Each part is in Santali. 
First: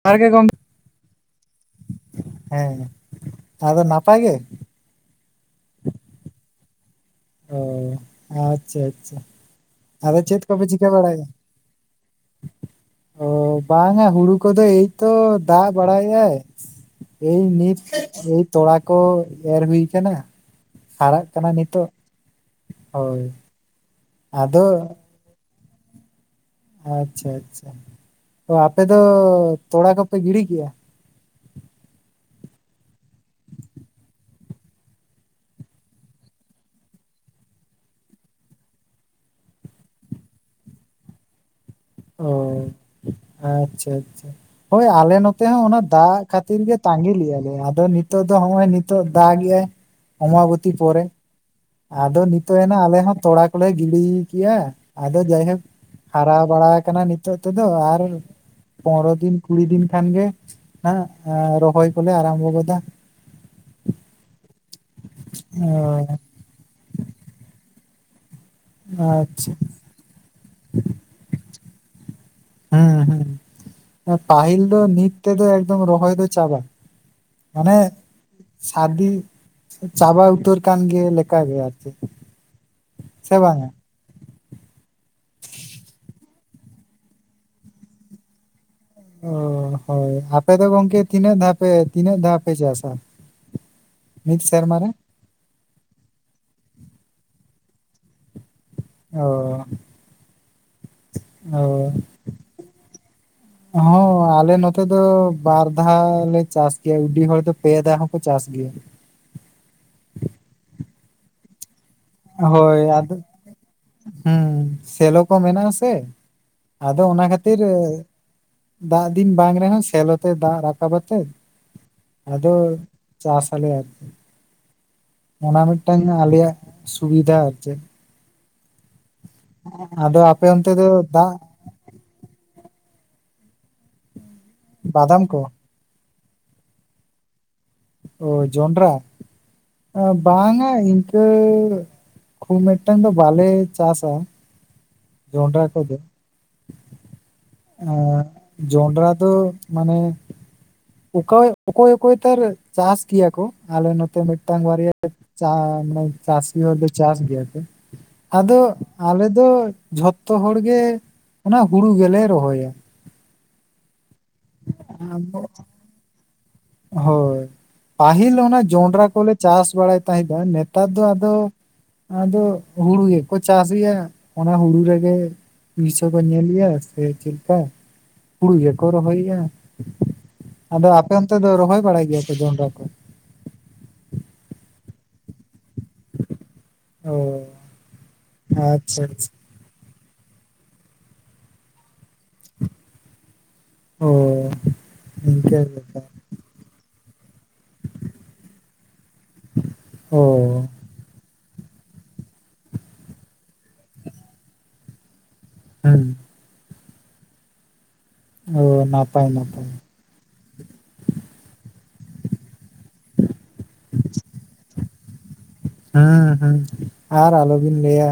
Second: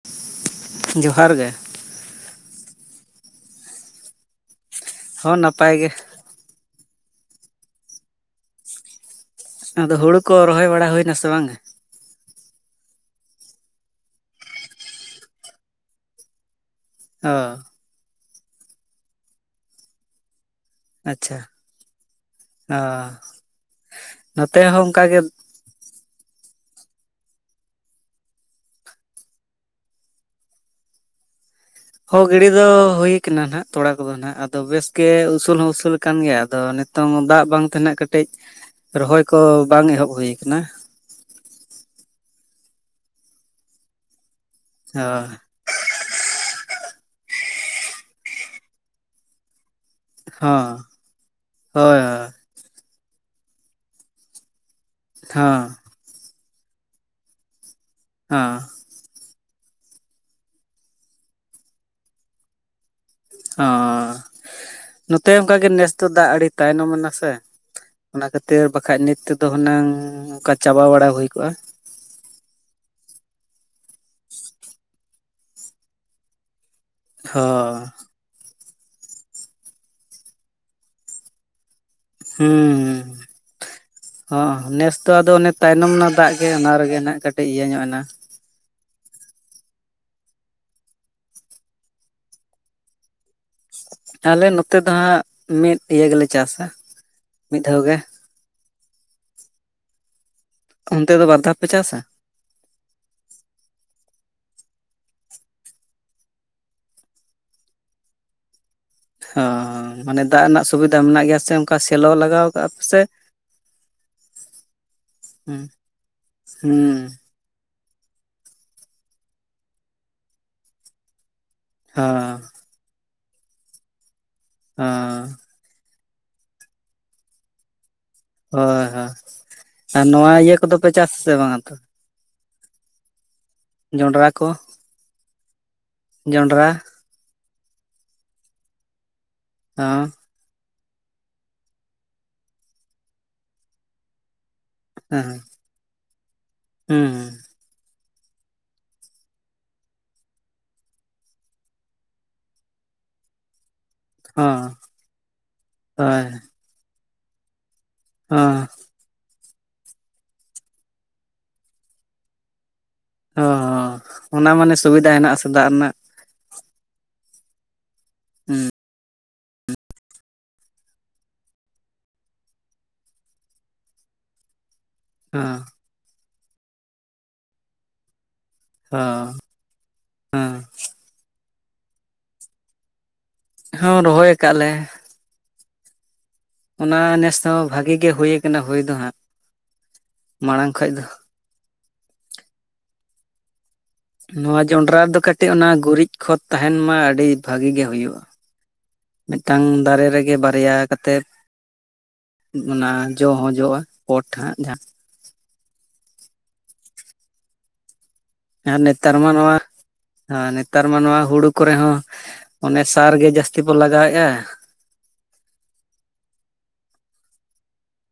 ᱱᱟᱯᱟᱭ ᱜᱮ ᱜᱚᱝᱠᱮ ᱡᱚᱦᱟᱨ ᱜᱮ ᱦᱮᱸ ᱟᱫᱚ ᱱᱟᱯᱟᱭ ᱜᱮ? ᱦᱚᱸ ᱱᱟᱯᱟᱭ ᱜᱮ ᱾ ᱚᱸ ᱟᱪᱪᱷᱟ ᱟᱪᱪᱷᱟ ᱟᱫᱚ ᱦᱩᱲᱩ ᱪᱮᱫ ᱠᱚ ᱠᱚᱯᱮ ᱨᱚᱦᱚᱭ ᱵᱟᱲᱟ ᱪᱤᱠᱟᱹ ᱦᱩᱭᱱᱟ ᱵᱟᱲᱟᱭᱼᱫᱟ? ᱥᱮ ᱵᱟᱝ ᱜᱮ ᱚᱸ ᱵᱟᱝᱼᱟ ᱦᱩᱲᱩ ᱠᱚᱫᱚ ᱮᱭᱛᱚ ᱫᱟᱜ ᱵᱟᱲᱟᱭ ᱮᱜ-ᱟᱭ᱾ ᱚ ᱮᱭ ᱱᱤᱛ ᱮᱭ ᱛᱚᱲᱟ ᱠᱚ ᱮᱨ ᱦᱩᱭ ᱠᱟᱱᱟ᱾ ᱦᱟᱨᱟᱜ ᱟᱪᱪᱷᱟ ᱠᱟᱱᱟ ᱱᱤᱛᱚᱜ᱾ ᱚ ᱦᱳᱭ ᱱᱚᱛᱮ ᱟᱫᱚ ᱦᱚᱸ ᱚᱱᱠᱟᱜᱮ, ᱟᱪᱪᱷᱟ ᱟᱪᱪᱷᱟ, ᱛᱚ ᱟᱯᱮ ᱫᱚ ᱛᱚᱲᱟ ᱠᱚᱯᱮ ᱜᱤᱰᱤ ᱠᱮᱜᱼᱟ? ᱦᱚᱸ ᱜᱤᱰᱤ ᱫᱚ ᱦᱩᱭᱟᱠᱟᱱᱟ ᱱᱟᱦᱟᱜ ᱛᱚᱲᱟ ᱠᱚᱫᱚ ᱱᱟᱦᱟᱜ ᱟᱫᱚ ᱵᱮᱥ ᱜᱮ ᱩᱥᱩᱞ ᱦᱚᱸ ᱩᱥᱩᱞ ᱟᱠᱟᱱ ᱜᱮᱭᱟ ᱟᱫᱚ ᱱᱤᱛ ᱱᱤᱛᱚᱝ ᱫᱟᱜ ᱵᱟᱝ ᱛᱮ ᱱᱟᱦᱟᱜ ᱠᱟᱹᱴᱤᱡ, ᱨᱚᱦᱚᱭ ᱠᱚ ᱵᱟᱝ ᱮᱦᱚᱵ ᱦᱩᱭ ᱠᱟᱱᱟ ᱾ ᱚ ᱟᱪᱪᱷᱟ ᱟᱪᱪᱷᱟ ᱦᱳᱭ ᱚ ᱟᱞᱮ ᱱᱚᱛᱮ ᱦᱚᱸ ᱚᱱᱟ ᱫᱟᱜ ᱠᱷᱟᱹᱛᱤᱨ ᱜᱮ ᱛᱟᱸᱜᱤ ᱞᱮᱫᱟ ᱞᱮ ᱟᱫᱚ ᱱᱤᱛᱚᱜ ᱫᱚ ᱱᱚᱜᱼᱚᱭ ᱱᱤᱛᱚᱜ ᱫᱟᱜ ᱮᱫ ᱟᱭ ᱾ ᱦᱚᱸ ᱚᱢᱵᱚᱵᱚᱛᱤ ᱯᱚᱨᱮ ᱦᱳᱭ ᱟᱫᱚ ᱱᱤᱛᱼᱼ ᱛᱚᱵᱮᱱᱟ ᱟᱞᱮ ᱦᱚᱸ ᱛᱚᱲᱟ ᱠᱚᱞᱮ ᱜᱤᱰᱤ ᱠᱮᱭᱟ ᱟᱫᱚ ᱦᱚᱸ ᱡᱟᱭᱦᱳᱠ ᱦᱟᱨᱟ ᱵᱟᱲᱟ ᱠᱟᱱᱟ ᱱᱤᱛᱚᱜ ᱛᱮᱫᱚ, ᱟᱨᱼᱼ ᱚ ᱯᱚᱱᱮᱨᱚ ᱫᱤᱱ ᱠᱩᱲᱤ ᱫᱤᱱ ᱠᱷᱟᱱ ᱜᱮ ᱨᱚᱦᱚᱭ ᱠᱚᱞᱮ ᱟᱨᱟᱢᱵᱚ ᱜᱚᱫᱟ ᱾ ᱚ ᱱᱚᱛᱮ ᱚ ᱦᱚᱸᱚᱱᱠᱟᱜᱮ ᱱᱮᱥ ᱫᱚ ᱫᱟᱜ ᱟᱹᱰᱤ ᱛᱟᱭᱱᱚᱢ ᱱᱟ ᱥᱮ, ᱚᱱᱟ ᱠᱷᱟᱹᱛᱤᱨ ᱵᱟᱠᱷᱟᱡ ᱱᱤᱛ ᱛᱮᱫᱚ ᱟᱪᱪᱷᱟ ᱦᱩᱱᱟᱹᱝ ᱚᱱᱠᱟ ᱪᱟᱵᱟ ᱵᱟᱲᱟ ᱦᱩᱭ ᱠᱚᱜᱼᱟ ᱾ ᱦᱮᱸ ᱦᱮᱸ ᱯᱟᱹᱦᱤᱞ ᱫᱚ ᱱᱤᱛ ᱛᱮ ᱫᱚ ᱮᱠᱫᱚᱢ ᱨᱚᱦᱚᱭ ᱫᱚ ᱪᱟᱵᱟ ᱾ ᱢᱟᱱᱮ ᱦᱚᱸ ᱥᱟᱨᱫᱤ ᱪᱟᱵᱟ ᱩᱛᱟᱹᱨ ᱠᱟᱱ ᱜᱮ ᱞᱮᱠᱟᱜᱮ ᱟᱹᱨᱠᱤ ᱾ ᱦᱩᱸ ᱦᱩᱸ ᱦᱚᱸ ᱱᱮᱥ ᱫᱚ ᱟᱫᱚ ᱚᱱᱮ ᱛᱟᱭᱱᱚᱢ ᱨᱮᱱᱟᱜ ᱫᱟᱜ ᱜᱮ ᱚᱱᱟ ᱨᱮᱜᱮ ᱱᱟᱜ ᱠᱟᱹᱴᱤᱡ ᱤᱭᱟᱹ ᱧᱚᱜ ᱮᱱᱟ ᱾ ᱚ ᱦᱳᱭ ᱟᱯᱮ ᱫᱚ ᱜᱚᱢᱠᱮ ᱛᱤᱱᱟᱹᱜ ᱫᱷᱟᱣ ᱯᱮ ᱛᱤᱱᱟᱹᱜ ᱫᱷᱟᱣ ᱯᱮ ᱪᱟᱥᱟ? ᱢᱤᱫ ᱟᱞᱮ ᱥᱮᱨᱢᱟ ᱱᱚᱛᱮ ᱨᱮ ᱫᱚ ᱦᱟᱸᱜ ᱢᱤᱫ ᱤᱭᱟᱹ ᱜᱮᱞᱮ ᱪᱟᱥᱟ, ᱢᱤᱫ ᱫᱷᱟᱣ ᱜᱮ ᱾ ᱚᱻ ᱚᱱᱛᱮ ᱫᱚ ᱵᱟᱨ ᱫᱷᱟᱣ ᱯᱮ ᱚ [unintelligible] ᱦᱚᱸ ᱟᱞᱮ ᱱᱚᱛᱮ ᱫᱚ ᱵᱟᱨ ᱫᱷᱟᱣ ᱞᱮ ᱪᱟᱥ ᱜᱮᱭᱟ, ᱩᱰᱤ ᱦᱚᱲ ᱫᱚ ᱯᱮ ᱫᱷᱟᱣ ᱦᱚᱸᱠᱚ ᱪᱟᱥ ᱜᱮᱭᱟ ᱾ ᱚ ᱢᱟᱱᱮ ᱫᱟᱜ ᱨᱮᱱᱟᱜ ᱥᱩᱵᱤᱫᱟ ᱢᱮᱱᱟᱜ ᱜᱮᱭᱟ ᱥᱮ, ᱚᱱᱠᱟ ᱥᱮᱞᱚ ᱞᱟᱜᱟᱣ ᱠᱟᱜᱼᱟ ᱦᱳᱭ ᱯᱮᱥᱮ ᱟᱫᱚ ᱦᱩᱸ ᱥᱮᱞᱚ ᱠᱚ ᱦᱩᱸ ᱢᱮᱱᱟᱜ ᱟᱥᱮ ᱦᱩᱸ ᱟᱫᱚ ᱚᱱᱟ ᱠᱷᱟᱹᱛᱤᱨ ᱫᱟᱜ ᱫᱤᱱ ᱵᱟᱝ ᱨᱮᱦᱚᱸ ᱥᱮᱞᱚ ᱛᱮ ᱫᱟᱜ ᱨᱟᱠᱟᱵ ᱠᱟᱛᱮ ᱦᱚᱸ ᱟᱫᱚ ᱪᱟᱥ ᱟᱞᱮ ᱟᱹᱨᱠᱤ ᱦᱮᱸ ᱚᱱᱟ ᱢᱤᱫᱴᱟᱝ ᱟᱞᱮᱭᱟᱜ ᱥᱩᱵᱤᱫᱷᱟ, ᱟᱨ ᱪᱮᱫ ᱦᱳᱭ ᱦᱳᱭ ᱟᱨ ᱟᱫᱚ ᱱᱚᱣᱟ ᱟᱯᱮ ᱤᱭᱟᱹ ᱚᱱᱛᱮ ᱫᱚ ᱠᱚᱫᱚᱯᱮ ᱪᱟᱥ ᱟᱥᱮ ᱫᱟᱜ ᱵᱟᱝᱼᱟ ᱛᱚ ᱡᱚᱸᱱᱰᱨᱟ ᱠᱚ ᱵᱟᱫᱟᱢ ᱠᱚ ᱡᱚᱱᱰᱨᱟ ᱚ ᱡᱚᱱᱰᱨᱟ ᱦᱚᱸ [unintelligible] ᱵᱟᱝᱟ ᱤᱱᱠᱟᱹ ᱠᱷᱩᱵ ᱢᱤᱫᱴᱟᱝ ᱫᱚ ᱵᱟᱞᱮ ᱪᱟᱥᱟ ᱾ ᱦᱮᱸ ᱡᱚᱱᱰᱨᱟ ᱠᱚᱫᱚ ᱦᱩᱸ ᱚ ᱡᱚᱱᱰᱨᱟ ᱫᱚ ᱢᱟᱱᱮ ᱚᱠᱟᱭ ᱚᱠᱚᱭ ᱚᱠᱚᱭ ᱛᱟᱨ ᱪᱟᱥ ᱜᱮᱭᱟ ᱠᱚ ᱟᱞᱮ ᱱᱚ -ᱛᱮ ᱢᱤᱫᱴᱟᱝ ᱦᱚᱸ ᱵᱟᱨᱭᱟ ᱦᱳᱭ [inaudible] ᱪᱟᱹᱥᱤ ᱦᱚᱲᱫᱚ ᱪᱟᱥ ᱜᱮᱭᱟ ᱠᱚ ᱟᱫᱚ ᱦᱚᱸ ᱟᱞᱮ ᱫᱚ ᱡᱷᱚᱛᱚ ᱦᱚᱲ ᱜᱮ ᱚᱱᱟ ᱦᱩᱲᱩ ᱜᱮᱞᱮ ᱨᱚᱦᱚᱭᱟ ᱾ ᱚᱻ ᱚᱱᱟ ᱢᱟᱱᱮ ᱥᱩᱵᱤᱫᱟ ᱦᱮᱱᱟᱜ ᱟᱥᱮ ᱫᱟᱜ ᱨᱮᱱᱟᱜ ᱾ ᱦᱳᱭ ᱯᱟᱹᱦᱤᱞ ᱚᱱᱟ ᱦᱩᱸ ᱡᱚᱱᱰᱨᱟ ᱠᱚᱞᱮ ᱪᱟᱥ ᱵᱟᱲᱟᱭ ᱛᱟᱦᱮᱸᱫ ᱫᱚ ᱱᱮᱛᱟᱨ ᱫᱚ ᱟᱫᱚ ᱟᱫᱚ ᱦᱩᱲᱩ ᱜᱮᱠᱚ ᱪᱟᱥ ᱮᱜᱼᱟ᱾ ᱚᱱᱟ ᱦᱩᱲᱩ ᱨᱮᱜᱮ ᱦᱚᱸ ᱯᱩᱭᱥᱟᱹ ᱠᱚ ᱧᱮᱞᱮᱜᱼᱟ ᱥᱮ ᱪᱮᱫ ᱞᱮᱠᱟ᱾ ᱦᱩᱲᱩ ᱜᱮᱠᱚ ᱦᱚᱸ ᱨᱚᱦᱚᱭᱮᱜᱼᱟ, ᱦᱚᱸ ᱟᱫᱚ ᱟᱯᱮ ᱚᱱᱛᱮ ᱫᱚ ᱨᱚᱦᱚᱭ ᱵᱟᱲᱟᱭ ᱜᱮᱭᱟ ᱯᱮ ᱡᱚᱱᱰᱨᱟ ᱠᱚ? ᱦᱚᱸ ᱨᱚᱦᱚᱭ ᱟᱠᱟᱫ ᱟᱞᱮ᱾ ᱚᱱᱟ ᱚ ᱱᱮᱥ ᱫᱚ ᱵᱷᱟᱜᱤ ᱜᱮ ᱦᱩᱭ ᱟᱠᱟᱱᱟ ᱦᱩᱭ ᱫᱚ ᱟᱪᱪᱷᱟ ᱦᱟᱸᱜ ᱟᱪᱪᱷᱟ ᱢᱟᱲᱟᱝ ᱠᱷᱚᱡ ᱫᱚ᱾ ᱚ ᱱᱚᱣᱟ ᱡᱚᱱᱰᱨᱟ ᱨᱮᱫᱚ ᱠᱟᱹᱴᱤᱡ ᱱᱤᱝᱠᱟᱹ ᱚᱱᱟ ᱵᱮᱯᱟᱨ ᱜᱩᱨᱤᱡ ᱠᱷᱚᱛ ᱛᱟᱦᱮᱱ ᱢᱟ ᱟᱹᱰᱤ᱾ ᱵᱷᱟᱜᱤ ᱜᱮ ᱦᱩᱭᱩᱜᱼᱟ ᱢᱤᱫᱴᱟᱝ ᱫᱟᱨᱮ ᱨᱮᱜᱮ ᱚ ᱵᱟᱨᱭᱟ᱾ ᱠᱟᱛᱮᱫ ᱚᱱᱟ ᱡᱚ ᱦᱚᱸ ᱡᱚᱜᱼᱟ ᱯᱚᱴ ᱦᱟᱸᱜ ᱡᱟᱦᱟᱸ᱾ ᱦᱩᱸ᱾ ᱚ ᱱᱮᱛᱟᱨ ᱱᱟᱯᱟᱭ ᱢᱟ ᱱᱚᱣᱟ᱾ ᱱᱟᱯᱟᱭ ᱚᱸ ᱱᱮᱛᱟᱨ ᱢᱟ ᱱᱚᱣᱟ ᱦᱩᱲᱩ ᱠᱚᱨᱮ ᱦᱚᱸ ᱚᱱᱮ ᱥᱟᱨ ᱜᱮ ᱡᱟᱹᱥᱛᱤ ᱵᱚ ᱞᱟᱜᱟᱣᱮᱫᱼᱟ᱾ ᱦᱩᱸ ᱦᱩᱸ ᱟᱨ ᱟᱞᱚᱵᱤᱱ ᱞᱟᱹᱭᱟ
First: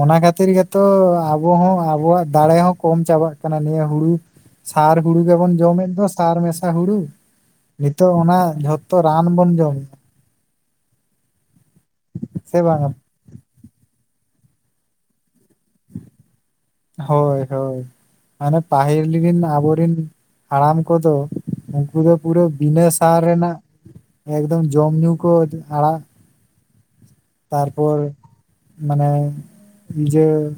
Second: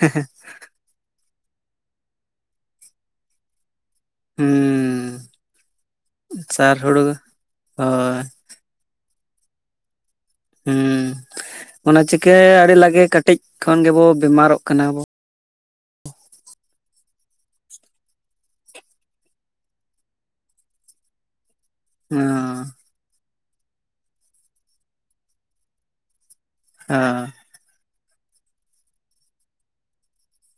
ᱚᱱᱟ ᱠᱷᱟᱹᱛᱤᱨ ᱜᱮ᱾ ᱛᱚ ᱟᱵᱚ ᱦᱚᱸ ᱟᱵᱚᱣᱟᱜ ᱫᱟᱲᱮ ᱦᱚᱸ ᱠᱚᱢ ᱪᱟᱵᱟᱜ ᱠᱟᱱᱟ ᱱᱤᱭᱟᱹ ᱦᱩᱲᱩ᱾ ᱦᱩᱸ ᱥᱟᱨ ᱦᱩᱲᱩ ᱜᱮᱵᱚᱱ ᱡᱚᱢᱮᱫ ᱫᱚ ᱥᱟᱨ ᱢᱮᱥᱟ ᱦᱩᱲᱩ ᱱᱤᱛᱳᱜ ᱚᱱᱟ ᱡᱚᱛᱚ᱾ ᱛᱚ ᱨᱟᱱ ᱵᱚᱱ ᱡᱚᱢ ᱮᱫᱟ᱾ ᱦᱮᱸ ᱚᱱᱟ ᱪᱤᱠᱟᱹ ᱥᱮ ᱟᱹᱰᱤ ᱵᱟᱝᱟ ᱞᱟᱜᱮ ᱠᱟᱹᱴᱤᱡ ᱠᱷᱚᱱ ᱜᱮᱵᱚ ᱵᱤᱢᱟᱨᱚᱜ ᱠᱟᱱᱟᱵᱚ᱾ ᱦᱳᱭ ᱦᱳᱭ᱾ ᱢᱟᱱᱮ ᱯᱟᱹᱟᱦᱤᱞ ᱨᱤᱱ ᱟᱵᱚᱨᱤᱱ ᱦᱟᱲᱟᱢ ᱠᱚᱫᱚ᱾ ᱯᱩᱨᱟᱹ ᱯᱩᱨᱟᱹ ᱦᱚᱸ ᱵᱤᱱᱟᱹ ᱥᱟᱨ ᱨᱮᱱᱟᱜ ᱮᱠᱫᱚᱢ ᱡᱚᱢ ᱧᱩ ᱠᱚ ᱟᱲᱟᱜ᱾ [inaudible] ᱛᱟᱨᱯᱚᱨ ᱢᱟᱱᱮ ᱵᱩᱡᱷᱟᱹᱣ ᱾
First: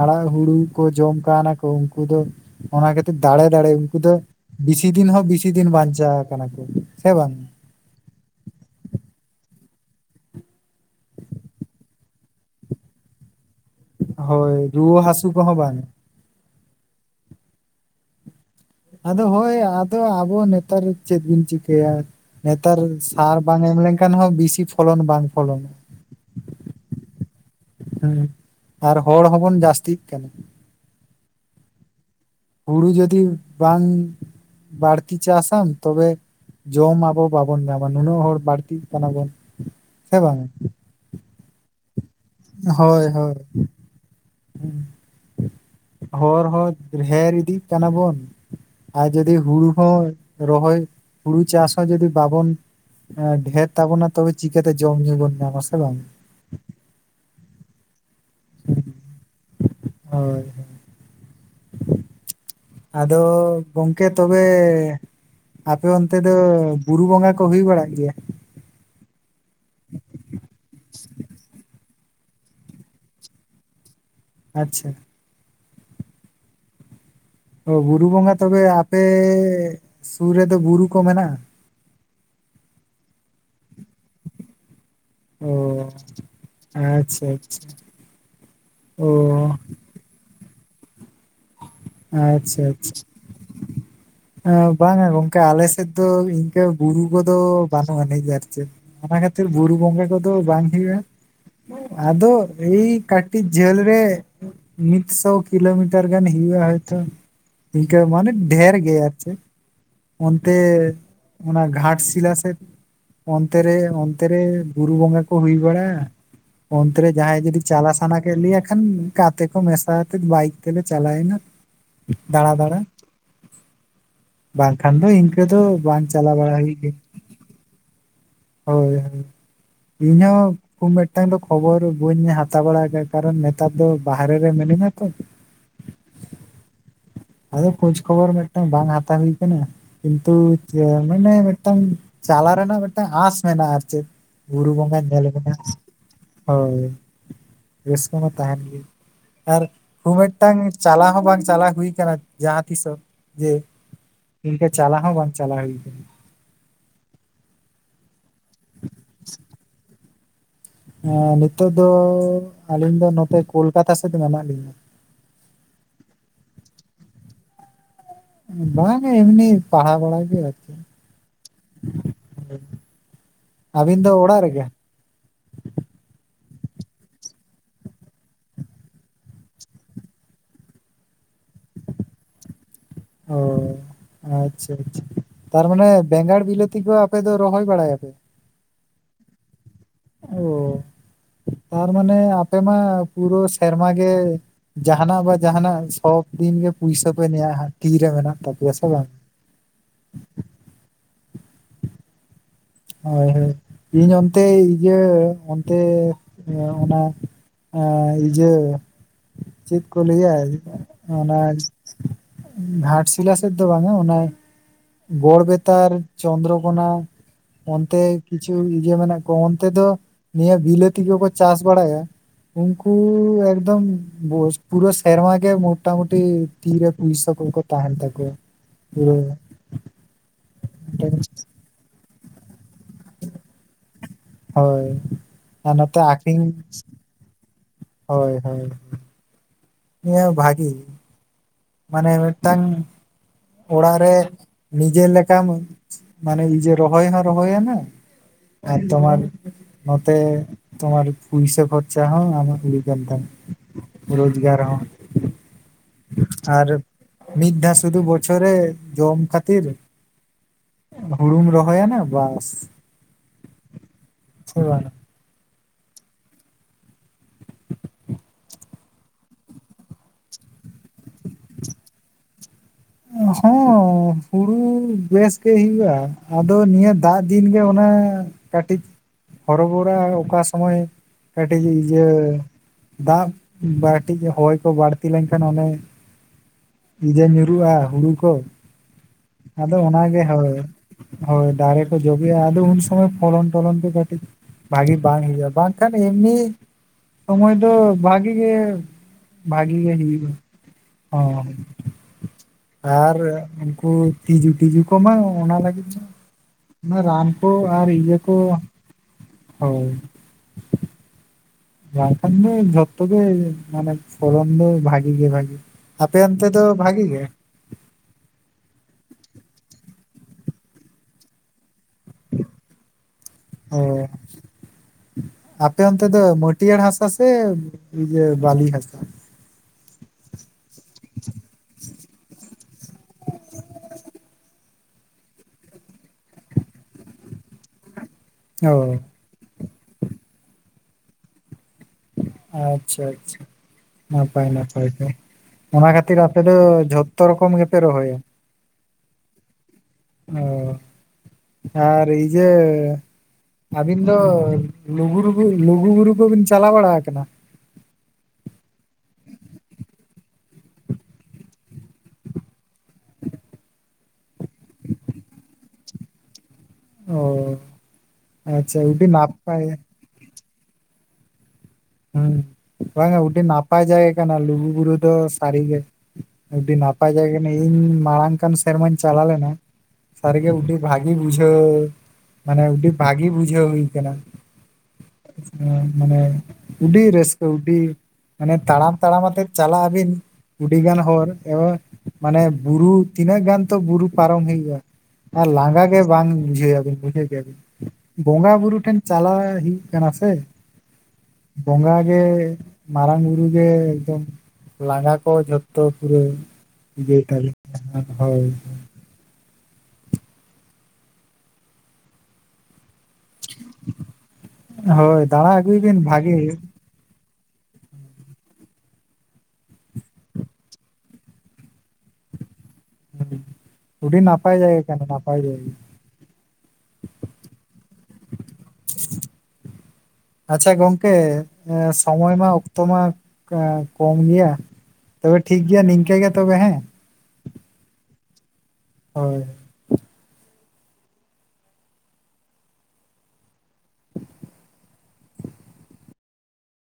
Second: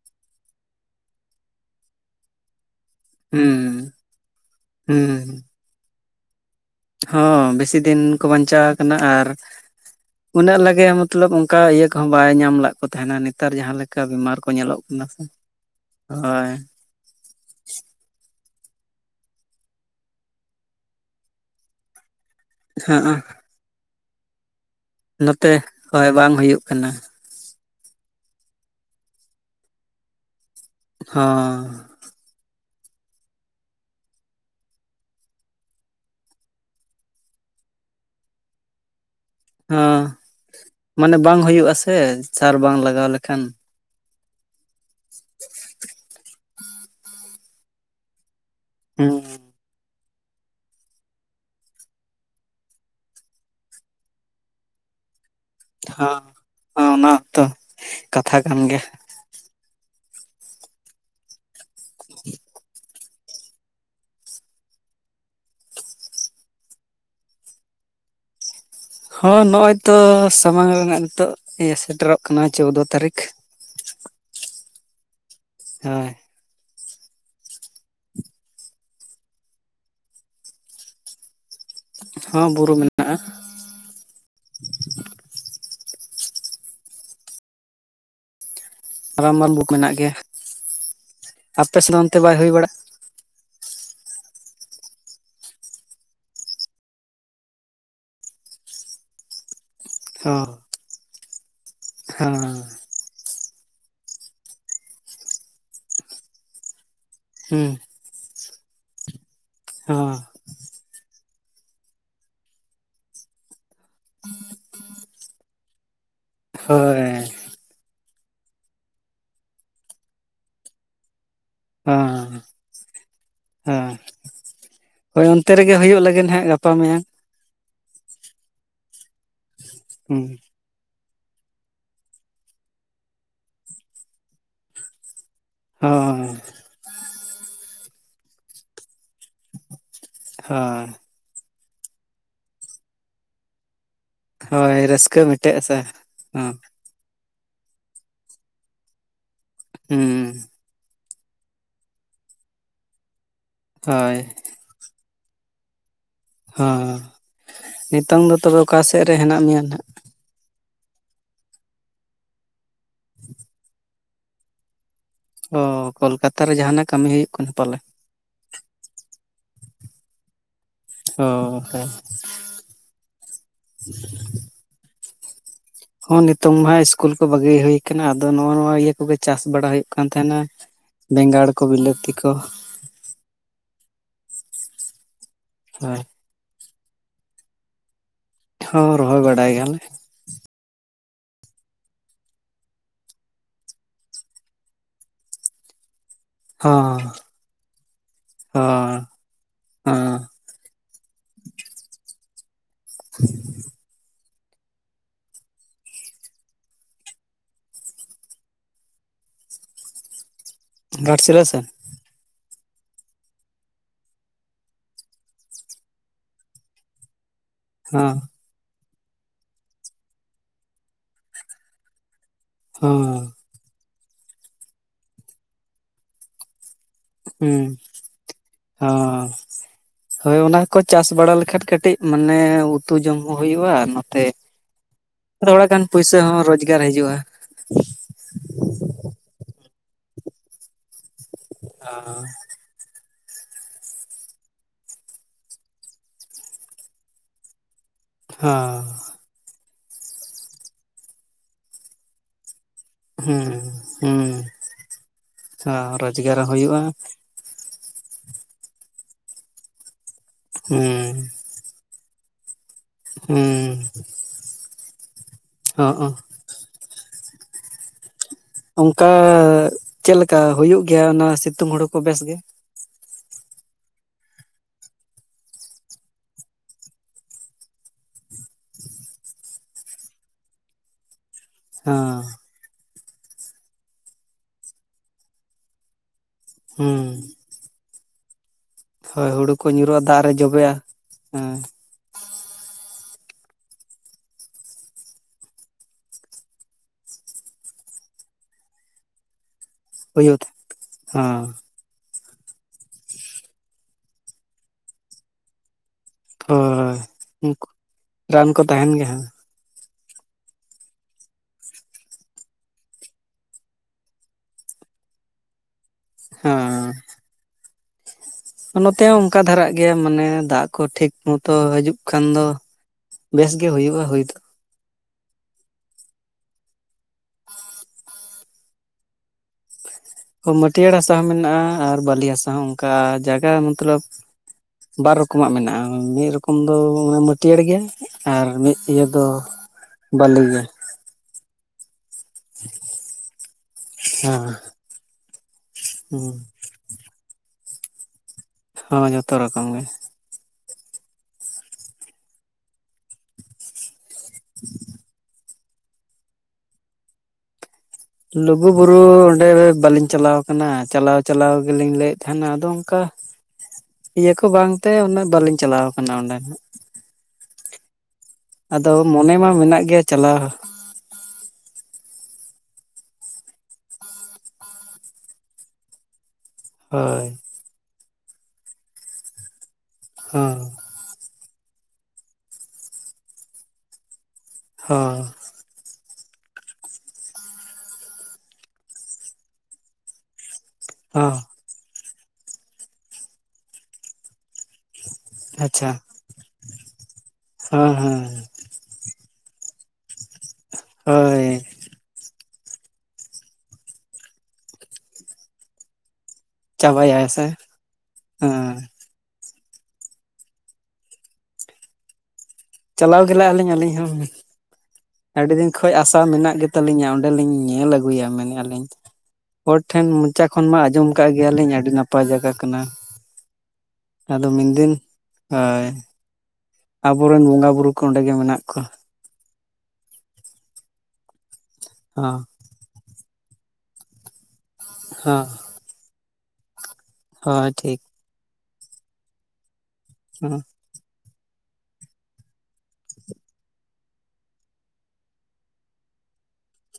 ᱟᱲᱟᱜ ᱦᱩᱲᱩ ᱠᱚ ᱡᱚᱢ ᱠᱟᱱᱟ ᱠᱚ ᱩᱱᱠᱩ ᱫᱚ ᱚᱱᱟ ᱜᱮ᱾ ᱦᱚᱸ ᱫᱟᱲᱮ ᱫᱟᱲᱮ ᱦᱩᱸ ᱩᱱᱠᱩ ᱫᱚ ᱵᱮᱥᱤ ᱫᱤᱱ ᱦᱩᱸ ᱦᱚᱸ ᱵᱮᱥᱤ ᱫᱤᱱ ᱵᱟᱧᱪᱟᱣ ᱟᱠᱟᱱᱟ ᱠᱚ᱾ ᱥᱮ ᱵᱟᱝ ᱦᱚᱸ ᱵᱮᱥᱤ ᱫᱤᱱ ᱠᱚ ᱵᱟᱧᱪᱟᱣ ᱟᱠᱟᱱᱟ ᱟᱨ᱾ ᱩᱱᱟᱹᱜ ᱞᱟᱜᱮ ᱢᱚᱛᱞᱚᱵ ᱚᱱᱠᱟ ᱤᱭᱟᱹ ᱠᱚᱦᱚᱸ ᱵᱟᱭ ᱧᱟᱢ ᱞᱮᱫ ᱠᱚ ᱛᱟᱦᱮᱱᱟ ᱱᱮᱛᱟᱨ ᱡᱟᱦᱟᱸ ᱞᱮ᱾ ᱠᱟ ᱵᱤᱢᱟᱨ ᱠᱚ ᱦᱳᱭ ᱧᱮᱞᱚᱜ ᱨᱩᱣᱟᱹ ᱠᱟᱱᱟ ᱥᱮ ᱦᱟᱹᱥᱩ ᱠᱚᱦᱚᱸ ᱵᱟᱝ ᱦᱳᱭ᱾ ᱟᱫᱚ ᱦᱳᱭ ᱟᱫᱚ ᱟᱵᱚ ᱱᱮᱛᱟᱨ ᱪᱮᱫ ᱵᱤᱱ ᱪᱤᱠᱟᱹᱭᱟ ᱱᱮᱛᱟᱨ ᱦᱚᱸᱜ ᱥᱟᱨ᱾ ᱵᱟᱝ ᱮᱢ ᱞᱮᱱᱠᱷᱟᱱ ᱦᱚᱸ ᱵᱤᱥᱤ᱾ ᱱᱚᱛᱮ ᱦᱳᱭ ᱵᱟᱝ ᱦᱩᱭᱩᱜ ᱠᱟᱱᱟ᱾ ᱦᱩᱸ ᱟᱨ ᱦᱚᱲ ᱦᱚᱸᱵᱚᱱ ᱡᱟᱹᱥᱛᱤᱜ ᱠᱟᱱᱟ᱾ ᱦᱚᱸ᱾ ᱦᱩᱲᱩ ᱡᱩᱚᱫᱤ ᱵᱟᱝ ᱵᱟᱲᱛᱤ ᱪᱟᱥᱟᱢ ᱛᱚᱵᱮ᱾ ᱡᱚᱢ ᱟᱵᱚ ᱵᱟᱵᱚᱱ ᱧᱟᱢᱟ ᱱᱩᱱᱟᱹᱜ ᱦᱚᱲ ᱵᱟᱹᱲᱛᱤ ᱠᱟᱱᱟ ᱵᱚᱱ᱾ ᱦᱮᱸ ᱥᱮ ᱵᱟᱝ ᱢᱟᱱᱮ ᱵᱟᱝ ᱦᱩᱭᱩᱜᱼᱟ ᱥᱮ ᱥᱟᱨ ᱵᱟᱝ ᱦᱳᱭ ᱞᱟᱜᱟᱣ ᱦᱳᱭ ᱞᱮᱠᱷᱟᱱ᱾ ᱦᱚᱨ ᱦᱚ ᱰᱷᱮᱨ ᱤᱫᱤ ᱠᱟᱱᱟ ᱵᱚᱱ᱾ ᱟᱨ ᱦᱩᱸ ᱡᱚᱫᱤ ᱦᱩᱲᱩ ᱦᱚᱸ ᱨᱚᱦᱚᱭ ᱦᱩᱲᱩ ᱪᱟᱥ ᱦᱚᱸ ᱡᱚᱫᱤ ᱵᱟᱵᱚᱱ᱾ ᱦᱮᱸ ᱰᱷᱮᱨ ᱛᱟᱵᱚᱱᱟ ᱛᱚᱵᱮ ᱪᱤᱠᱟᱛᱮ ᱡᱚᱢ ᱧᱩ ᱵᱚᱱ ᱧᱟᱢᱟ ᱥᱮ᱾ ᱵᱟᱝ ᱦᱚᱸ ᱚᱱᱟ ᱦᱚᱛᱚ ᱠᱟᱛᱷᱟ ᱠᱟᱱ ᱜᱮᱭᱟ᱾ ᱦᱳᱭ᱾ [inaudible] [unintelligible] ᱟᱫᱚ ᱜᱚᱢᱠᱮ ᱛᱚᱵᱮ᱾ ᱟᱯᱮ ᱚᱱᱛᱮ ᱫᱚ ᱵᱩᱨᱩ ᱵᱚᱸᱜᱟ ᱠᱚ ᱦᱩᱭ ᱵᱟᱲᱟ ᱜᱮᱭᱟ? ᱦᱚᱸ ᱱᱚᱜᱼᱚᱭ ᱛᱚ ᱥᱟᱢᱟᱝ ᱨᱮᱱᱟᱜ ᱱᱤᱛᱚᱜ ᱤᱭᱟᱹ ᱥᱮᱴᱮᱨᱚᱜ ᱠᱟᱱᱟ ᱪᱳᱣᱫᱚ ᱛᱟᱹᱨᱤᱠᱷ᱾ ᱟᱪᱷᱟ᱾ ᱦᱮᱸ ᱚ ᱵᱩᱨᱩ ᱵᱚᱸᱜᱟ ᱛᱚᱵᱮ ᱟᱯᱮ ᱥᱩᱨ ᱨᱮᱫᱚ ᱵᱩᱨᱩ ᱠᱚ ᱢᱮᱱᱟᱜᱼᱟ ᱦᱚᱸ ᱵᱩᱨᱩ ᱢᱮᱱᱟᱜᱼᱟ ᱳ ᱟᱪᱪᱷᱟ ᱟᱪᱪᱷᱟ ᱚ ᱢᱟᱨᱟᱝ ᱢᱟᱨᱟᱝ ᱵᱩᱠ ᱢᱮᱱᱟᱜ ᱜᱮᱼᱼ ᱵᱟᱭ ᱦᱩᱭ ᱟᱪᱪᱷᱟ ᱟᱪᱪᱷᱟ [inaudible] ᱵᱟᱝᱼᱟ ᱜᱚᱝᱠᱮ ᱟᱞᱮ ᱥᱮᱫ ᱫᱚ ᱤᱱᱠᱟᱹ ᱵᱩᱨᱩ ᱠᱚᱫᱚ ᱵᱟᱹᱱᱩᱜ ᱟᱹᱱᱤᱡ ᱟᱨ ᱪᱮᱫ ᱚᱱᱟ ᱠᱷᱟᱹᱛᱤᱨ ᱵᱩᱨᱩ ᱵᱚᱸᱜᱟ ᱠᱚᱫᱚ ᱦᱚᱸ ᱵᱟᱝ ᱦᱩᱭᱩᱜᱼᱟ ᱟᱫᱚ ᱦᱚᱸ ᱮᱭ ᱠᱟᱼᱼ ᱴᱤᱡ ᱡᱷᱟᱞ ᱨᱮ ᱢᱤᱫᱥᱚ ᱠᱤᱞᱳᱢᱤᱴᱟᱨ ᱜᱟᱱ ᱦᱩᱭᱩᱜᱼᱟ ᱦᱳᱭ ᱛᱚ ᱦᱩᱸ ᱤᱱᱠᱟ ᱢᱟᱱᱮ ᱰᱷᱮᱨ ᱜᱮᱭᱟ ᱟᱨᱪᱮ ᱦᱚ ᱚᱱᱛᱮ ᱚᱱᱟ ᱜᱷᱟᱴᱥᱤᱞᱟ ᱥᱮᱫ ᱚᱱᱛᱮ ᱨᱮ ᱚᱱᱛᱮ ᱨᱮ ᱵᱩᱨᱩ ᱵᱚᱸᱜᱟ ᱠᱚ ᱦᱩᱭ ᱵᱟᱲᱟᱜᱼᱟ ᱚᱱᱛᱮ ᱦᱳᱭ ᱨᱮ ᱡᱟᱦᱟᱸᱭ ᱡᱩᱫᱤ ᱪᱟᱞᱟ ᱥᱟᱱᱟ ᱠᱮᱫ ᱞᱮᱭᱟ ᱠᱷᱟᱱ ᱜᱟᱛᱮ ᱠᱚ ᱢᱮᱥᱟᱛᱮᱫ ᱵᱟᱭᱤᱠ ᱛᱮᱞᱮ ᱪᱟᱞᱟᱭ ᱮᱱᱟ ᱦᱚᱸ ᱫᱟᱬᱟ ᱫᱟᱬᱟ ᱦᱚᱸ ᱵᱟᱝᱠᱷᱟᱱ ᱫᱚ ᱦᱳᱭ ᱤᱱᱠᱟᱹ ᱚᱱᱛᱮ ᱫᱚ ᱨᱮᱜᱮ ᱦᱩᱭᱩᱜ ᱵᱟᱝ ᱞᱟᱹᱜᱤᱫ ᱪᱟᱞᱟ ᱦᱟᱸᱜ ᱵᱟᱲᱟ ᱜᱟᱯᱟ ᱦᱩᱭᱩᱜ ᱜᱮᱭᱟ ᱢᱮᱭᱟᱝ ᱦᱳᱭ ᱦᱳᱭ ᱦᱩᱸ ᱤᱧᱦᱚᱸ ᱠᱷᱩᱵ ᱢᱤᱫᱴᱟᱝ ᱫᱚ ᱠᱷᱚᱵᱚᱨ ᱵᱟᱹᱧ ᱦᱟᱛᱟᱣ ᱵᱟᱲᱟ ᱟᱠᱟᱫᱟ ᱠᱟᱨᱚᱱ ᱱᱮᱛᱟᱨ ᱫᱚ ᱵᱟᱦᱨᱮ ᱨᱮ ᱢᱤᱱᱟᱹᱧᱟ ᱛᱚ ᱦᱚᱸ ᱟᱫᱚ ᱠᱷᱳᱡᱽ ᱠᱷᱚᱵᱚᱨ ᱢᱤᱫᱴᱟᱝ ᱵᱟᱝ ᱦᱟᱛᱟᱣ ᱦᱩᱭ ᱠᱟᱱᱟ ᱠᱤᱱᱛᱩ ᱡᱮ ᱦᱳᱭ ᱢᱟᱱᱮ ᱢᱤᱫᱴᱟᱝ ᱪᱟᱞᱟ ᱨᱮᱱᱟᱜ ᱢᱤᱫᱴᱟᱝ ᱟᱸᱥ ᱢᱮᱱᱟᱜᱼᱟ ᱟᱨ ᱪᱮᱫ ᱵᱩᱨᱩ ᱦᱳᱭ ᱵᱚᱸᱜᱟ ᱨᱟᱹᱥᱠᱟᱹ ᱧᱮᱞ ᱢᱤᱫᱴᱮᱡ ᱨᱮᱱᱟᱜ ᱥᱮ ᱦᱚᱸ ᱦᱳᱭ ᱨᱟᱹᱥᱠᱟᱹ ᱢᱟ ᱛᱟᱦᱮᱱ ᱜᱮ ᱟᱨ ᱠᱷᱩᱵ ᱦᱩᱸ ᱢᱤᱫᱴᱟᱝ ᱪᱟᱞᱟ ᱦᱚᱸ ᱵᱟᱝ ᱪᱟᱞᱟ ᱦᱩᱭ ᱟᱠᱟᱱᱟ ᱡᱟᱦᱟᱸ ᱛᱤᱥᱚᱜ ᱡᱮ ᱦᱳᱭ ᱚᱱᱛᱮ ᱪᱟᱞᱟ ᱦᱚᱸ ᱵᱟᱝ ᱪᱟᱞᱟ ᱦᱩᱭ ᱟᱠᱟᱱᱟ ᱦᱮᱸ ᱱᱤᱛᱚᱝ ᱫᱚ ᱛᱚᱵᱮ ᱚᱠᱟ ᱥᱮᱫ ᱨᱮ ᱦᱮᱱᱟᱜ ᱢᱮᱭᱟ ᱱᱟᱦᱟᱜ ᱱᱤᱛᱳᱜ ᱫᱚ ᱟᱹᱞᱤᱧ ᱫᱚ ᱱᱚᱛᱮ ᱠᱳᱞᱠᱟᱛᱟ ᱥᱮᱫ ᱢᱮᱱᱟᱜ ᱞᱤᱧᱟ ᱚ ᱠᱳᱞᱠᱟᱛᱟ ᱨᱮ ᱡᱟᱦᱟᱸᱱᱟᱜ ᱠᱟᱹᱢᱤ ᱦᱩᱭᱩᱜ ᱠᱟᱱᱟ ᱯᱟᱞᱮ ᱵᱟᱝᱼᱟ ᱮᱢᱱᱤ ᱯᱟᱲᱦᱟ ᱵᱟᱲᱟ ᱜᱮ ᱚ ᱟᱹᱵᱤᱱ ᱫᱚ ᱚᱲᱟᱜ ᱨᱮᱜᱮ ᱦᱚᱸ ᱱᱤᱛᱚᱝ ᱢᱟ ᱤᱥᱠᱩᱞ ᱠᱚ ᱵᱟᱹᱜᱤ ᱦᱩᱭ ᱟᱠᱟᱱᱟ ᱟᱫᱚ ᱱᱚᱣᱟ ᱱᱚᱣᱟ ᱤᱭᱟᱹ ᱠᱚᱜᱮ ᱪᱟᱥ ᱵᱟᱲᱟ ᱦᱩᱭᱩᱜ ᱠᱟᱱ ᱛᱟᱦᱮᱱᱟ ᱵᱮᱸᱜᱟᱲ ᱠᱚ ᱵᱤᱞᱟᱹᱛᱤ ᱠᱚ ᱚᱸ ᱟᱪᱪᱷᱟ ᱟᱪᱪᱷᱟ ᱛᱟᱨ ᱢᱟᱱᱮ ᱦᱳᱭ ᱵᱮᱸᱜᱟᱲ ᱵᱤᱞᱟᱹ -ᱛᱤ ᱠᱚ ᱟᱯᱮ ᱫᱚ ᱨᱚᱦᱚᱭ ᱵᱟᱲᱟᱭᱟᱯᱮ ᱦᱚᱸ ᱨᱚᱦᱚᱭ ᱵᱟᱲᱟᱭ ᱜᱮᱭᱟᱞᱮ ᱚᱸ ᱛᱟᱨ ᱢᱟᱱᱮ ᱟᱯᱮ ᱢᱟ ᱯᱩᱨᱟᱹ ᱥᱮᱨᱢᱟ ᱜᱮ ᱡᱟᱦᱟᱱᱟᱜ ᱵᱟ ᱡᱟᱦᱟᱱᱟᱜ ᱥᱚᱵ ᱫᱤᱱ ᱜᱮ ᱦᱚᱸ ᱯᱩᱭᱥᱟᱹ ᱯᱮ ᱱᱮᱭᱟ ᱛᱤᱨᱮ ᱢᱮᱱᱟᱜ ᱛᱟᱯᱮᱭᱟ ᱥᱮ ᱵᱟᱝ ᱚᱸ ᱦᱳᱭ ᱦᱳᱭ ᱤᱧ ᱦᱚᱧ ᱚᱱᱛᱮ ᱤᱭᱟᱹ ᱚᱱᱛᱮ ᱮ ᱚᱱᱟ ᱮ ᱤᱡᱟᱹ ᱛᱮ ᱪᱮᱫ ᱠᱚ ᱞᱟᱹᱭᱟ ᱚᱱᱟ ᱜᱷᱟᱴᱥᱤᱞᱟᱹ ᱥᱮᱱ ᱜᱷᱟᱴᱥᱤᱞᱟ ᱥᱮᱫ ᱫᱚ ᱵᱟᱝ-ᱟ ᱚᱱᱟ ᱜᱚᱲᱵᱮᱛᱟᱷ ᱪᱚᱱᱫᱨᱚᱜᱚᱱᱟ ᱚᱱᱛᱮ ᱦᱚᱸ ᱠᱤᱪᱷᱩ ᱤᱭᱟᱹ ᱢᱮᱱᱟᱜ ᱠᱚᱣᱟ ᱚᱱᱛᱮ ᱫᱚ ᱱᱤᱭᱟᱹ ᱵᱤᱞᱟᱹᱛᱤ ᱠᱚᱠᱚ ᱪᱟᱥ ᱵᱟᱲᱟᱭᱟ᱾ ᱩᱱᱠᱩ ᱦᱚᱸ ᱮᱠᱫᱚᱢ ᱯᱩᱨᱟᱹ ᱥᱮᱨᱢᱟ ᱜᱮ ᱢᱳᱴᱟ ᱢᱩᱴᱤ ᱛᱤᱨᱮ ᱯᱩᱭᱥᱟᱹ ᱠᱚᱠᱚ ᱦᱩᱸ ᱛᱟᱦᱮᱱ ᱛᱟᱠᱚᱣᱟ ᱯᱩᱨᱟᱹ᱾ ᱦᱚᱸ ᱦᱳᱭ ᱚᱱᱟᱠᱚ ᱪᱟᱥ ᱢᱤᱫᱴᱮᱱ, ᱵᱟᱲᱟ ᱞᱮᱠᱷᱟᱱ ᱠᱟᱹᱴᱤᱡ ᱢᱟᱱᱮ ᱩᱛᱩ ᱡᱚᱢ ᱦᱚᱸ ᱦᱩᱭᱩᱜ-ᱟ ᱱᱚᱛᱮ ᱦᱳᱭ ᱛᱷᱚᱲᱟ ᱟᱨ ᱜᱟᱱ ᱱᱚᱛᱮ ᱯᱩᱭᱥᱟᱹ ᱦᱚᱸ ᱟᱠᱷᱨᱤᱧ ᱨᱳᱡᱽᱜᱟᱨ ᱦᱤᱡᱩᱜ-ᱟ᱾ ᱦᱳᱭ ᱦᱳᱭ᱾ ᱱᱤᱭᱟᱹ ᱵᱷᱟᱹᱜᱤ ᱢᱟᱱᱮ ᱢᱤᱫᱴᱟᱝ ᱚᱲᱟᱜ ᱨᱮ ᱱᱤᱡᱮᱨ ᱞᱮᱠᱟᱢ ᱢᱟᱱᱮ ᱤᱡᱟᱹ ᱨᱚᱦᱚᱭ ᱦᱚᱸ ᱨᱚᱦᱚᱭᱮᱱᱟ, ᱟᱨ ᱦᱚᱸ ᱛᱚᱢᱟᱨ ᱱᱚᱛᱮ ᱛᱚᱢᱟᱨ ᱯᱩᱭᱥᱟᱹ ᱠᱷᱚᱨᱪᱟ ᱦᱚᱸ ᱟᱢᱟᱜ ᱦᱩᱸ [unintelligible] ᱦᱩᱸ ᱨᱳᱡᱽᱜᱟᱨ ᱦᱚᱸ ᱦᱚᱸ ᱨᱳᱡᱽᱜᱟᱨ ᱟᱨ ᱦᱩᱭᱩᱜ-ᱟ᱾ ᱢᱤᱫ ᱫᱷᱟᱣ ᱥᱩᱫᱩ ᱵᱚᱪᱷᱚᱨᱮ ᱡᱚᱢ ᱠᱷᱟᱹᱛᱤᱨ ᱦᱩᱸ ᱦᱩᱲᱩᱢ ᱨᱚᱦᱚᱭᱟᱱᱟ ᱵᱟᱥ ᱦᱩᱸ᱾ ᱥᱮ ᱵᱟᱝ-ᱟ᱾ ᱦᱚᱸ ᱚᱸ᱾ ᱚᱱᱠᱟ ᱪᱮᱞᱠᱟ ᱦᱩᱭᱩᱜ ᱜᱮᱭᱟ ᱚᱱᱟ ᱥᱤᱛᱩᱝ ᱦᱩᱲᱩ ᱠᱚ ᱵᱮᱥ ᱜᱮ ᱦᱚᱸ ᱦᱩᱲᱩ ᱵᱮᱥᱜᱮ ᱦᱩᱭᱩᱜ-ᱟ ᱟᱫᱚ ᱱᱤᱭᱟᱹ ᱫᱟᱜ ᱫᱤᱱ ᱜᱮ ᱚᱱᱟ ᱠᱟᱹᱴᱤᱡ ᱦᱚᱨᱚᱵᱚᱨᱟ ᱚᱠᱟ ᱥᱚᱢᱚᱭ ᱠᱟᱹᱴᱤᱡ ᱤᱭᱟᱹ ᱦᱚᱸ ᱫᱟᱜ ᱵᱟ ᱠᱟᱹᱴᱤᱡ ᱦᱚᱭ ᱠᱚ ᱵᱟᱹᱲᱛᱤ ᱞᱮᱱᱠᱷᱟᱱ ᱚᱱᱮ ᱦᱩᱸ ᱡᱮ ᱧᱩᱨᱩᱜ-ᱟ ᱦᱩᱲᱩ ᱠᱚ ᱦᱳᱭ ᱦᱩᱲᱩ ᱠᱚ ᱟᱫᱚ ᱧᱩᱨᱩᱜᱼᱟ ᱚᱱᱟᱜᱮ ᱫᱟᱜ ᱨᱮ ᱦᱳᱭ ᱡᱚᱵᱮᱜᱼᱟ ᱦᱳᱭ ᱦᱮᱸ ᱫᱟᱨᱮ ᱡᱚᱵᱮ-ᱟ ᱟᱫᱚ ᱩᱱ ᱥᱚᱢᱚᱭ ᱯᱷᱚᱞᱚᱱ ᱴᱚᱞᱚᱱ ᱠᱚ ᱠᱟᱹᱴᱤᱡ ᱵᱷᱟᱜᱤ ᱵᱟᱝ ᱦᱩᱭᱩᱜ-ᱟ ᱵᱟᱝ ᱠᱷᱟᱱ ᱮᱢᱱᱤ ᱥᱚᱢᱚᱭ ᱫᱚ ᱵᱷᱟᱜᱤ ᱜᱮ ᱵᱷᱟᱹᱜᱤ ᱜᱮ ᱦᱩᱭᱩᱜ-ᱟ ᱦᱩᱭᱩᱜ ᱦᱮᱸ ᱚᱸ᱾ ᱟᱨ ᱩᱱᱠᱩ ᱛᱤᱡᱩ ᱛᱤᱡᱩ ᱠᱚᱢᱟ ᱚᱱᱟ ᱞᱟᱹᱜᱤᱫ ᱢᱟ ᱦᱳᱭ ᱚᱱᱟ ᱨᱟᱱ ᱠᱚ ᱟᱨ ᱤᱭᱟᱹ ᱠᱚ ᱨᱟᱱ ᱛᱟᱦᱮᱱ ᱜᱮᱭᱟ ᱦᱟᱸᱜ ᱦᱳᱭ᱾ ᱡᱟᱦᱟᱴᱟᱜ ᱜᱮ ᱡᱷᱚᱛᱚ ᱜᱮ ᱢᱟᱱᱮ ᱯᱷᱚᱞᱚᱱ ᱫᱚ ᱵᱷᱟᱜᱤ ᱜᱮ ᱵᱷᱟᱜᱤ ᱟᱯᱮ ᱚᱱᱛᱮ ᱫᱚ ᱦᱮᱸ ᱵᱷᱟᱜᱤ ᱜᱮ? ᱱᱚᱛᱮ ᱦᱚᱸ ᱚᱱᱠᱟ ᱫᱷᱟᱨᱟᱜ ᱜᱮ ᱢᱟᱱᱮ ᱫᱟᱜ ᱠᱚ ᱴᱷᱤᱠ ᱢᱚᱛᱚ ᱦᱤᱡᱩᱜ ᱠᱷᱟᱱ ᱫᱚ ᱵᱮᱥ ᱜᱮ ᱦᱩᱭᱩᱜᱼᱟ ᱚᱸ᱾ ᱦᱩᱭ ᱫᱚ ᱟᱯᱮ ᱚᱱᱛᱮ ᱫᱚ ᱢᱟᱹᱴᱭᱟᱹᱲ ᱦᱟᱥᱟ ᱥᱮ ᱤᱭᱟᱹ ᱵᱟᱞᱤ ᱦᱟᱥᱟ? ᱢᱟᱹᱴᱭᱟᱹᱲ ᱦᱟᱥᱟ ᱦᱚᱸ ᱢᱮᱱᱟᱜ-ᱟ ᱟᱨ ᱵᱟᱹᱞᱤ ᱦᱟᱥᱟ ᱦᱚᱸ ᱚᱱᱠᱟ ᱡᱟᱸᱜᱟ ᱢᱚᱛᱞᱚᱵ ᱵᱟᱨ ᱨᱚᱠᱚᱢᱟᱜ ᱢᱮᱱᱟᱜ-ᱟ ᱢᱤᱫ ᱨᱚᱠᱚᱢ ᱫᱚ ᱢᱟᱹᱴᱭᱟᱹᱲ ᱜᱮᱭᱟ, ᱟᱨ ᱚ ᱢᱤᱫ ᱤᱭᱟᱹ ᱫᱚ ᱵᱟᱹᱞᱤ ᱜᱮ᱾ ᱟᱪᱪᱷᱟ ᱟᱪᱪᱷᱟ᱾ ᱱᱟᱯᱟᱭ ᱦᱮᱸ ᱱᱟᱯᱟᱭ ᱚᱱᱟ ᱠᱷᱟᱹᱛᱤᱨ ᱟᱯᱮ ᱫᱚ ᱡᱷᱚᱛᱛᱚ ᱨᱚᱠᱚᱢ ᱜᱮᱯᱮ ᱨᱚᱦᱚᱭᱟ? ᱦᱚᱸ ᱡᱷᱚᱛᱚ ᱨᱚᱠᱚᱢ ᱜᱮ᱾ ᱚ ᱟᱨ ᱤᱭᱟᱹ ᱟᱹᱵᱤᱱ ᱫᱚ ᱞᱩᱜᱩ ᱨᱩᱵᱩ ᱞᱩᱜᱩᱵᱩᱨᱩ ᱠᱚᱵᱤᱱ ᱪᱟᱞᱟᱣ ᱵᱟᱲᱟ ᱟᱠᱟᱱᱟ? ᱞᱩᱜᱩ ᱵᱩᱨᱩ ᱚᱸᱰᱮ ᱵᱟᱞᱤᱧ ᱪᱟᱞᱟᱣ ᱟᱠᱟᱱᱟ ᱪᱟᱞᱟᱣ ᱪᱟᱞᱟᱣ ᱜᱮᱞᱤᱧ ᱞᱟᱹᱭᱮᱫ ᱛᱟᱦᱮᱱᱟ ᱟᱫᱚ ᱚᱱᱠᱟ ᱤᱭᱟᱹ ᱠᱚ ᱵᱟᱝᱛᱮ ᱚᱱᱮ ᱵᱟᱹᱞᱤᱧ ᱪᱟᱞᱟᱣ ᱠᱟᱱᱟ ᱚᱸᱰᱮ ᱦᱟᱸᱜ᱾ ᱚᱻ ᱟᱫᱚ ᱢᱚᱱᱮ ᱢᱟ ᱢᱮᱱᱟᱜ ᱜᱮ ᱪᱟᱞᱟᱣ᱾ ᱦᱮᱸ ᱵᱟᱝ ᱟ ᱟᱹᱰᱤ ᱱᱟᱯᱟᱭ ᱡᱟᱭᱜᱟ ᱠᱟᱱᱟ ᱞᱩᱜᱩᱵᱩᱨᱩ ᱫᱚ ᱥᱟᱹᱨᱤᱜᱮ᱾ ᱟᱹᱰᱤ ᱱᱟᱯᱟᱭ ᱦᱳᱭ ᱡᱟᱭᱜᱟ ᱠᱟᱱᱟ ᱤᱧ ᱢᱟᱲᱟᱝ ᱠᱟᱱ ᱥᱮᱨᱢᱟᱧ ᱪᱟᱞᱟᱣ ᱞᱮᱱᱟ ᱥᱟᱹᱨᱤᱜᱮ ᱦᱚᱸ ᱟᱹᱰᱤ ᱵᱷᱟᱹᱜᱤ᱾ ᱵᱩᱡᱷᱟᱹᱣ ᱢᱟᱱᱮ ᱟᱹᱰᱤ ᱵᱷᱟᱜᱤ ᱵᱩᱡᱷᱟᱹᱣ ᱦᱩᱭ ᱟᱠᱟᱱᱟ᱾ ᱦᱚᱸ᱾ ᱦᱮᱸ ᱢᱟᱱᱮ᱾ ᱟᱹᱰᱤ ᱨᱟᱹᱥᱠᱟᱹ ᱟᱹᱰᱤ ᱢᱟᱱᱮ ᱛᱟᱲᱟᱢ ᱛᱟᱲᱟᱢ ᱟᱛᱮᱫ ᱪᱟᱞᱟᱜ ᱟᱹᱵᱤᱱ᱾ ᱟᱹᱰᱤᱜᱟᱱ ᱦᱚᱲ ᱦᱚᱸ ᱮᱵᱚᱝ ᱢᱟᱱᱮ ᱵᱩᱨᱩ ᱛᱤᱱᱟᱹᱜ ᱜᱟᱱ ᱛᱚ ᱵᱩᱨᱩ ᱯᱟᱨᱚᱢ ᱦᱩᱭᱩᱜᱼᱟ? ᱟᱨ ᱞᱟᱸᱜᱟ ᱟᱪᱪᱷᱟ ᱜᱮ ᱵᱟᱝ ᱵᱩᱡᱷᱟᱹᱣᱟᱵᱤᱱ ᱵᱩᱡᱷᱟᱹᱣ ᱠᱮᱭᱟᱵᱤᱱ, ᱦᱚᱸ ᱦᱚᱸ ᱵᱚᱸᱜᱟ ᱵᱩᱨᱩ ᱴᱷᱮᱱ᱾ ᱪᱟᱞᱟᱣ ᱮ ᱦᱩᱭᱩᱜ ᱠᱟᱱᱟ ᱥᱮ᱾ ᱦᱳᱭ᱾ ᱵᱚᱸᱜᱟ ᱜᱮ ᱢᱟᱨᱟᱝ ᱵᱩᱨᱩ ᱜᱮ ᱮᱠᱫᱚᱢ ᱞᱟᱸᱜᱟ ᱠᱚ ᱡᱚᱛᱚ ᱯᱩᱨᱟᱹ᱾ ᱪᱟᱵᱟᱭᱟᱭ ᱥᱮ [inaudible] ᱦᱮᱸ ᱪᱟᱞᱟᱣ ᱜᱮᱞᱟᱜ ᱟᱹᱞᱤᱧ ᱟᱹᱞᱤᱧ ᱦᱚᱸ ᱦᱳᱭ ᱫᱟᱬᱟ ᱟᱹᱰᱤ ᱫᱤᱱ ᱟᱹᱜᱩᱭ ᱠᱷᱚᱱ ᱵᱤᱱ ᱟᱥᱟ ᱵᱷᱟᱜᱮ ᱢᱮᱱᱟᱜ ᱜᱮ᱾ ᱛᱟᱞᱤᱧᱟ ᱚᱸᱰᱮ ᱞᱤᱧ ᱧᱮᱞ ᱟᱹᱜᱩᱭᱟ ᱢᱮᱱᱮᱫ ᱟᱞᱤᱧ᱾ ᱦᱚᱲ ᱴᱷᱮᱱ ᱢᱚᱪᱟ ᱠᱷᱚᱱ ᱢᱟ ᱟᱸᱡᱚᱢ ᱟᱠᱟᱫ ᱜᱮᱭᱟᱞᱤᱧ ᱟᱹᱰᱤ ᱱᱟᱯᱟᱭ ᱡᱟᱭᱜᱟ ᱠᱟᱱᱟ᱾ ᱟᱹᱰᱤ ᱟᱫᱚ ᱱᱟᱯᱟᱭ ᱡᱟᱭᱜᱟ ᱢᱤᱫᱫᱤᱱ ᱠᱟᱱᱟ ᱱᱟᱯᱟᱭ ᱡᱟᱭᱜᱟ ᱦᱳᱭ᱾ ᱟᱵᱚᱨᱮᱱ ᱵᱚᱸᱜᱟ ᱵᱩᱨᱩ ᱠᱚ ᱚᱸᱰᱮᱜᱮ ᱢᱮᱱᱟᱜ ᱠᱚᱣᱟ᱾ ᱟᱪᱷᱟ ᱜᱚᱢᱠᱮ ᱥᱚᱢᱚᱭ ᱦᱚᱸ ᱢᱟ᱾ ᱛᱚ ᱢᱟ ᱠᱚᱢ ᱜᱮᱭᱟ ᱛᱚᱵᱮ ᱦᱚᱸ ᱴᱷᱤᱠ ᱜᱮᱭᱟ ᱱᱤᱝᱠᱟᱹ ᱜᱮ ᱛᱚᱵᱮ ᱦᱮᱸ᱾ ᱦᱚᱸ ᱴᱷᱤᱠ᱾ ᱦᱳᱭ᱾ ᱦᱩᱸ ᱾